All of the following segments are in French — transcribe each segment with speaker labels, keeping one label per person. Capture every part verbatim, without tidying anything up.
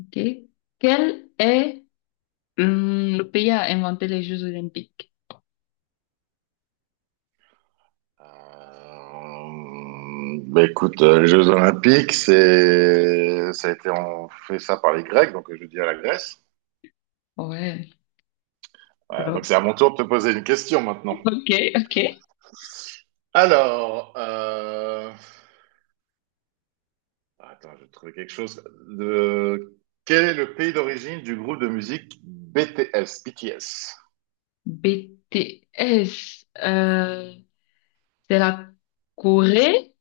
Speaker 1: Ok. Quel est hum, le pays à inventer les Jeux Olympiques?
Speaker 2: Euh, bah écoute, euh, les Jeux Olympiques, c'est, ça a été, on fait ça par les Grecs, donc je dis à la Grèce.
Speaker 1: Ouais,
Speaker 2: Euh, donc
Speaker 1: bravo.
Speaker 2: c'est à mon tour de te poser une question maintenant.
Speaker 1: Ok, ok.
Speaker 2: Alors, euh, attends, je vais trouver quelque chose. De... Quel est le pays d'origine du groupe de musique B T S, B T S?
Speaker 1: B BTS, euh, c'est la Corée,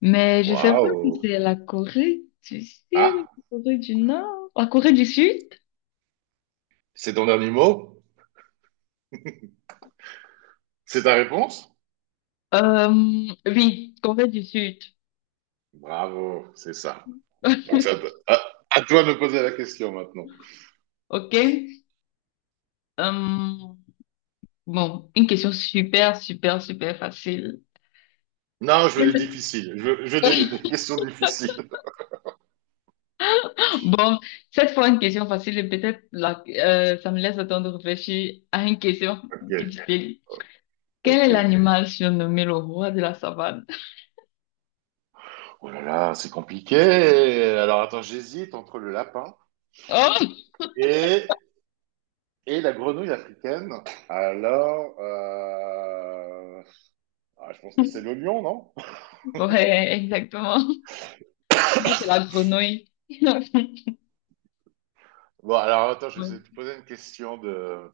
Speaker 1: mais je sais pas si
Speaker 2: Waouh!
Speaker 1: c'est la Corée du Sud,
Speaker 2: Ah,
Speaker 1: la Corée du Nord, la Corée du Sud.
Speaker 2: c'est ton dernier mot? C'est ta réponse?
Speaker 1: Euh, oui, Corée du Sud.
Speaker 2: Bravo, c'est ça. Donc ça, à, à toi de me poser la question maintenant.
Speaker 1: Ok. Euh, bon, une question super, super, super facile.
Speaker 2: Non, je veux des difficiles. Je veux, je veux des, des questions difficiles.
Speaker 1: Bon, cette fois, une question facile et peut-être la- euh, ça me laisse le temps de réfléchir à une question
Speaker 2: Ok,
Speaker 1: difficile. Quel est
Speaker 2: ok.
Speaker 1: l'animal surnommé le roi de la savane?
Speaker 2: Oh là là, c'est compliqué. Alors attends, j'hésite entre le lapin
Speaker 1: Oh!
Speaker 2: et, et la grenouille africaine. Alors, euh, ah, je pense que c'est le lion, non?
Speaker 1: Ouais, exactement. Non, c'est la grenouille.
Speaker 2: Bon, alors attends, je vais
Speaker 1: Ouais.
Speaker 2: essayer de te poser une question de...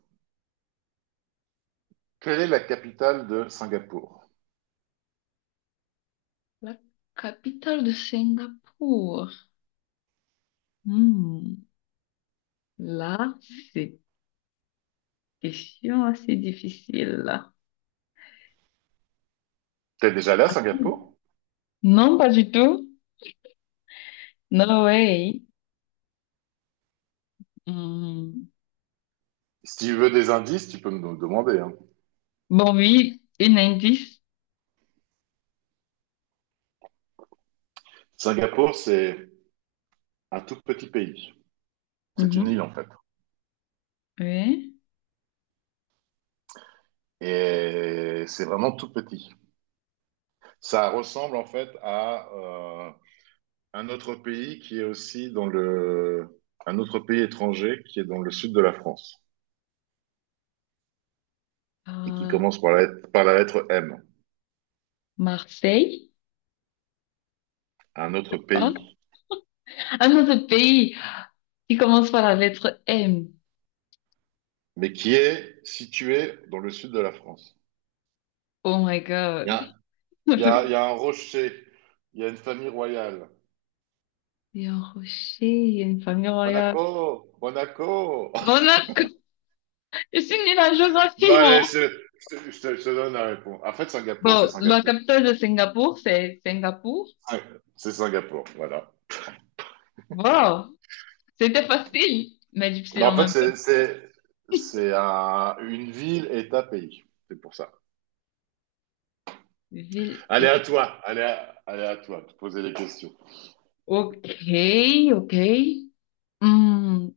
Speaker 2: Quelle est la capitale de Singapour?
Speaker 1: La capitale de Singapour. Hmm. Là, c'est une question assez difficile.
Speaker 2: T'es déjà là,
Speaker 1: Hmm.
Speaker 2: Singapour?
Speaker 1: Non, pas du tout. No way. Hmm.
Speaker 2: Si tu veux des indices, tu peux me le demander, hein.
Speaker 1: Bon, oui, un indice.
Speaker 2: Singapour, c'est un tout petit pays. C'est une
Speaker 1: Mhm.
Speaker 2: île, en fait.
Speaker 1: Oui.
Speaker 2: Et c'est vraiment tout petit. Ça ressemble en fait à euh, un autre pays qui est aussi dans le un autre pays étranger qui est dans le sud de la France et qui
Speaker 1: Euh,
Speaker 2: commence par la, par la lettre M,
Speaker 1: Marseille?
Speaker 2: un autre
Speaker 1: Pas?
Speaker 2: pays,
Speaker 1: Ah non, ce pays qui commence par la lettre M.
Speaker 2: mais qui est situé dans le sud de la France.
Speaker 1: Oh my
Speaker 2: Il y
Speaker 1: God.
Speaker 2: a, il y a, il y a un rocher, il y a une famille royale.
Speaker 1: Il y a un rocher, il y a une famille royale.
Speaker 2: Monaco, Monaco.
Speaker 1: Monaco! Je suis nulle en
Speaker 2: Bon,
Speaker 1: géographie, moi.
Speaker 2: allez, je, je- je je te donne la réponse. En fait, Singapour, c'est
Speaker 1: Bon, la
Speaker 2: Singapour.
Speaker 1: capitale de Singapour, c'est Singapour.
Speaker 2: C'est Singapour, voilà.
Speaker 1: Wow! C'était facile, mais
Speaker 2: Mais
Speaker 1: difficile en
Speaker 2: en fait,
Speaker 1: même temps.
Speaker 2: c'est, c'est, c'est un- une ville et un pays. C'est pour ça.
Speaker 1: Ville
Speaker 2: Allez à
Speaker 1: et...
Speaker 2: toi, allez à, allez à toi, de poser les questions.
Speaker 1: Ok, ok. Hmm,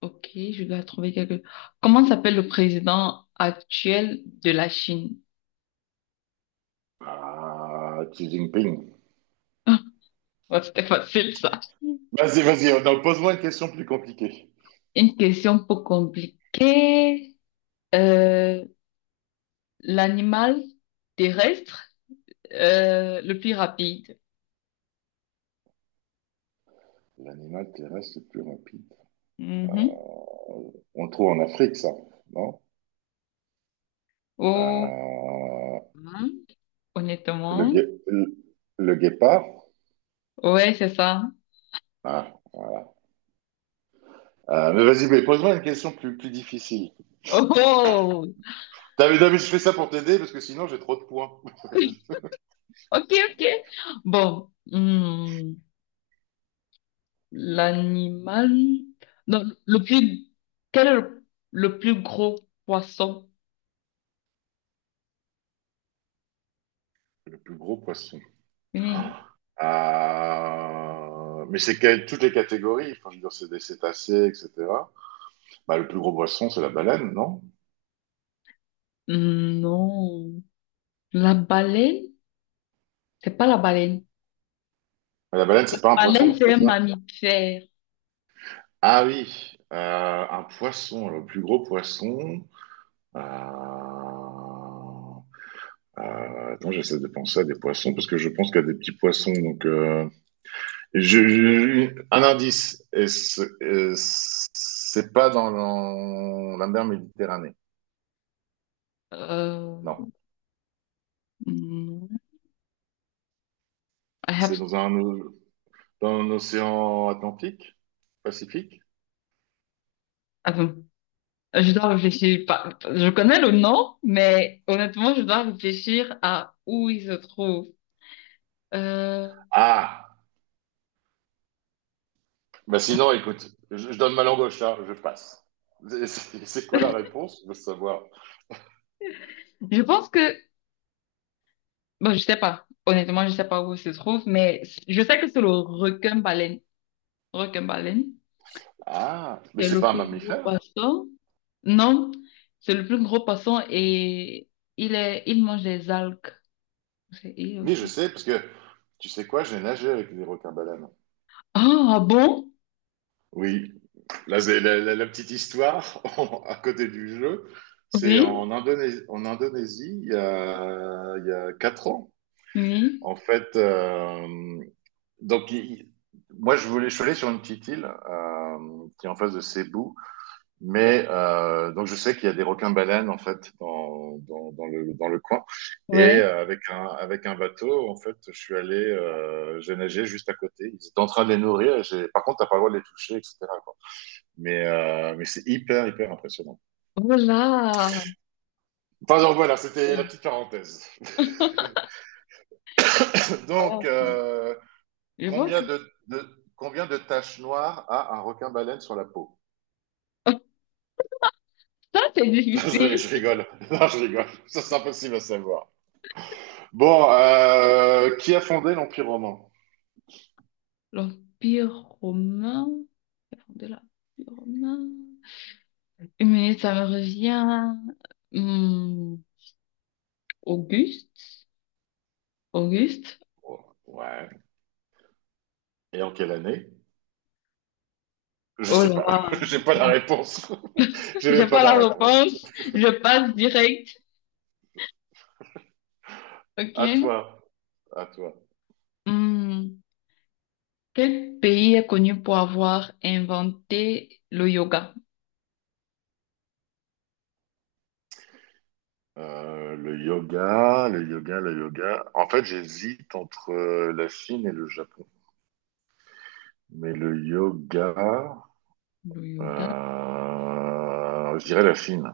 Speaker 1: ok, je dois trouver quelque... Comment s'appelle le président actuel de la Chine?
Speaker 2: Ah, Xi Jinping.
Speaker 1: Ouais, c'était facile, ça.
Speaker 2: Vas-y, vas-y, euh, non, pose-moi une question plus compliquée.
Speaker 1: Une question peu compliquée. Euh, l'animal terrestre euh, le plus rapide.
Speaker 2: L'animal terrestre le plus rapide.
Speaker 1: Mhm.
Speaker 2: On le trouve en Afrique, ça, non?
Speaker 1: Oh,
Speaker 2: Euh,
Speaker 1: hein,
Speaker 2: le,
Speaker 1: honnêtement.
Speaker 2: gué- le, le guépard.
Speaker 1: Ouais, c'est ça.
Speaker 2: Ah, voilà. Euh, mais vas-y, mais pose-moi une question plus, plus difficile.
Speaker 1: Oh,
Speaker 2: David, David, je fais ça pour t'aider parce que sinon j'ai trop de points.
Speaker 1: ok, ok. Bon, hmm, l'animal. Non, le plus. Quel est le, le plus gros poisson?
Speaker 2: Le plus gros poisson.
Speaker 1: Oui.
Speaker 2: Euh, Mais c'est quelle toutes les catégories. Enfin, je veux dire, c'est des cétacés, et cetera. Bah, le plus gros poisson, c'est la baleine, non?
Speaker 1: Hmm, non. La baleine? C'est pas la baleine.
Speaker 2: La baleine, c'est pas un
Speaker 1: Baleine,
Speaker 2: poisson,
Speaker 1: c'est
Speaker 2: c'est
Speaker 1: un
Speaker 2: ça?
Speaker 1: mammifère.
Speaker 2: Ah oui, euh, un poisson, le plus gros poisson. Euh... euh, Attends, j'essaie de penser à des poissons parce que je pense qu'il y a des petits poissons, donc. euh, Je, je- un indice, et ce- euh, c'est pas dans l'en- la mer Méditerranée. Non,
Speaker 1: Euh, hmm, I
Speaker 2: c'est
Speaker 1: have-
Speaker 2: dans un, o- dans un océan Atlantique, Pacifique.
Speaker 1: Attends, je dois réfléchir. pas- Je connais le nom, mais honnêtement, je dois réfléchir à où il se trouve. Euh,
Speaker 2: Ah, bah sinon, écoute, je, je donne ma langue au chat, je passe. C'est c'est- c'est quoi la réponse? Je veux savoir.
Speaker 1: je pense que... Bon, je sais pas. Honnêtement, je sais pas où il se trouve, mais je sais que c'est le requin-baleine. Requin-baleine,
Speaker 2: Ah, mais
Speaker 1: c'est
Speaker 2: c'est
Speaker 1: le
Speaker 2: pas un
Speaker 1: plus gros
Speaker 2: mammifère?
Speaker 1: poisson. Non, c'est le plus gros poisson et il est, il mange des algues. C'est il
Speaker 2: Oui,
Speaker 1: aussi.
Speaker 2: je sais, parce que tu sais quoi, j'ai nagé avec des requins-baleines.
Speaker 1: Ah, ah bon?
Speaker 2: Oui, là, c'est la, la- la petite histoire à côté du jeu, c'est
Speaker 1: Oui.
Speaker 2: en Indonésie, en Indonésie il y a, il y a quatre ans.
Speaker 1: Oui,
Speaker 2: En fait, euh, donc il- moi je voulais, je suis allé sur une petite île euh, qui est en face de Cebu, mais euh, donc je sais qu'il y a des requins-baleines en fait dans, dans, dans le, dans le coin. Et
Speaker 1: ouais.
Speaker 2: euh, avec un, avec un bateau, en fait, je suis allé, euh, j'ai nagé juste à côté. Ils étaient en train de les nourrir. et j'ai- Par contre, t'as pas le droit de les toucher, et cetera. Mais, euh, mais c'est hyper, hyper impressionnant.
Speaker 1: Voilà.
Speaker 2: Enfin, donc voilà, c'était la petite parenthèse. Donc,
Speaker 1: Voilà.
Speaker 2: euh,
Speaker 1: Je pense
Speaker 2: combien,
Speaker 1: que
Speaker 2: de, de- combien de taches noires a un requin-baleine sur la peau?
Speaker 1: ça, c'est
Speaker 2: Non, je,
Speaker 1: difficile.
Speaker 2: je rigole. Non, je rigole. Ça, c'est impossible à savoir. Bon, euh, qui a fondé l'Empire romain?
Speaker 1: L'Empire romain. De l'Empire romain. Mais ça me revient. Hmm, Auguste. Auguste.
Speaker 2: Ouais. Et en quelle année? Je
Speaker 1: Oh
Speaker 2: sais pas.
Speaker 1: là.
Speaker 2: J'ai pas la réponse. J'ai
Speaker 1: J'ai
Speaker 2: même pas
Speaker 1: pas la
Speaker 2: la réponse.
Speaker 1: réponse. Je passe direct.
Speaker 2: À
Speaker 1: OK.
Speaker 2: toi. À toi.
Speaker 1: Hmm, quel pays est connu pour avoir inventé le yoga?
Speaker 2: Euh, le yoga, le yoga, le yoga. En fait, j'hésite entre euh, la Chine et le Japon. Mais le yoga,
Speaker 1: Le yoga.
Speaker 2: euh, je dirais la Chine.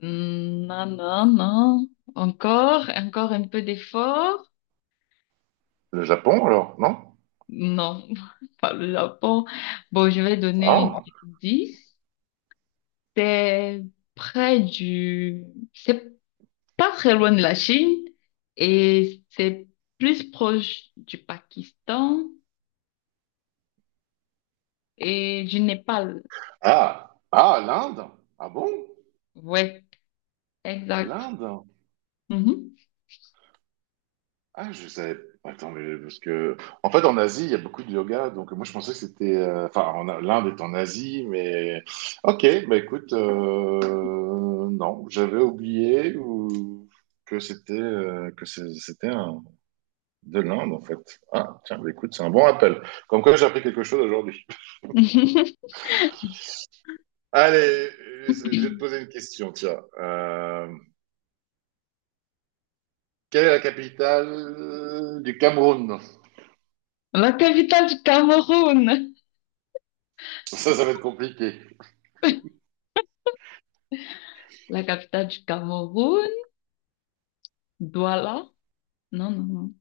Speaker 1: Hmm, non, non, non. Encore, encore un peu d'effort.
Speaker 2: Le Japon, alors, non?
Speaker 1: Non, pas le Japon. Bon, je vais donner une
Speaker 2: Ah,
Speaker 1: dix. C'est près du... C'est pas très loin de la Chine et c'est plus proche du Pakistan et du Népal.
Speaker 2: ah, ah, l'Inde? Ah bon?
Speaker 1: Ouais, exact.
Speaker 2: L'Inde?
Speaker 1: Mhm.
Speaker 2: Ah, je savais. Attends, mais parce que. En fait, en Asie, il y a beaucoup de yoga. Donc, moi, je pensais que c'était. euh, Enfin, en- l'Inde est en Asie, mais. Ok, bah écoute, euh, non, j'avais oublié ou... que c'était euh, que c'est- c'était un... de l'Inde, en fait. Ah, tiens, bah écoute, c'est un bon appel. Comme quoi, j'ai appris quelque chose aujourd'hui. Allez, je vais te poser une question, tiens. Euh, quelle est la capitale du Cameroun?
Speaker 1: La capitale du Cameroun.
Speaker 2: Ça, ça va être compliqué.
Speaker 1: La capitale du Cameroun, Douala. Non, non, non,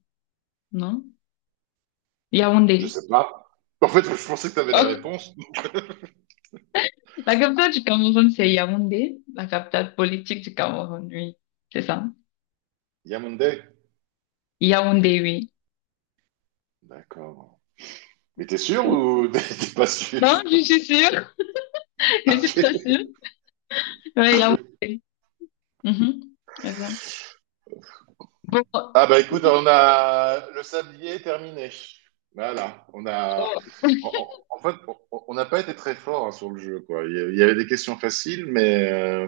Speaker 1: non. Yaoundé.
Speaker 2: Je sais pas. En fait, je pensais que tu avais la
Speaker 1: Ok.
Speaker 2: réponse.
Speaker 1: La capitale du Cameroun, c'est Yaoundé. La capitale politique du Cameroun, oui. C'est ça.
Speaker 2: Yamonde.
Speaker 1: Yaoundé, oui.
Speaker 2: D'accord. Mais t'es sûr
Speaker 1: Oui.
Speaker 2: ou t'es pas
Speaker 1: Non,
Speaker 2: sûr.
Speaker 1: je suis sûre. Je suis très
Speaker 2: Ok.
Speaker 1: sûre. Oui, Yaoundé. Mhm. C'est ça. Bon. Oh,
Speaker 2: Ah bah écoute, on a le sablier terminé. Voilà, on a. En, en- en fait, on on n'a pas été très fort hein, sur le jeu, quoi. Il y a- il y avait des questions faciles, mais euh,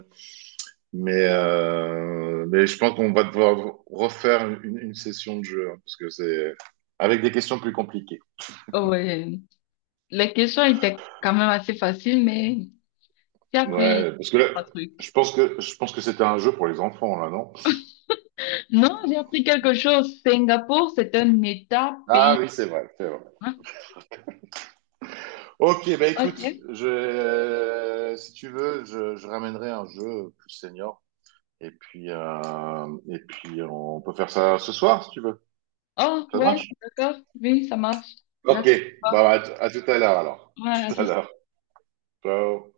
Speaker 2: mais euh, mais je pense qu'on va devoir refaire une, une session de jeu hein, parce que c'est avec des questions plus compliquées.
Speaker 1: oh, ouais. Les questions étaient quand même assez faciles, mais j'ai appris
Speaker 2: Ouais, parce que
Speaker 1: deux,
Speaker 2: là,
Speaker 1: trois trucs.
Speaker 2: je pense que je pense que c'était un jeu pour les enfants là, non?
Speaker 1: Non, j'ai appris quelque chose. Singapour, c'est un État
Speaker 2: Ah
Speaker 1: pays.
Speaker 2: oui, c'est vrai, c'est vrai.
Speaker 1: Hein?
Speaker 2: Ok, bah écoute,
Speaker 1: Ok.
Speaker 2: je, euh, si tu veux, je, je ramènerai un jeu plus senior. Et puis, euh, et puis, on peut faire ça ce soir, si tu veux.
Speaker 1: Oh,
Speaker 2: Ça
Speaker 1: ouais,
Speaker 2: marche?
Speaker 1: d'accord. Oui, ça marche.
Speaker 2: Ok,
Speaker 1: J'attends pas.
Speaker 2: bah, à, à tout à l'heure alors.
Speaker 1: Ouais,
Speaker 2: Tout à
Speaker 1: c'est
Speaker 2: l'heure. Ciao.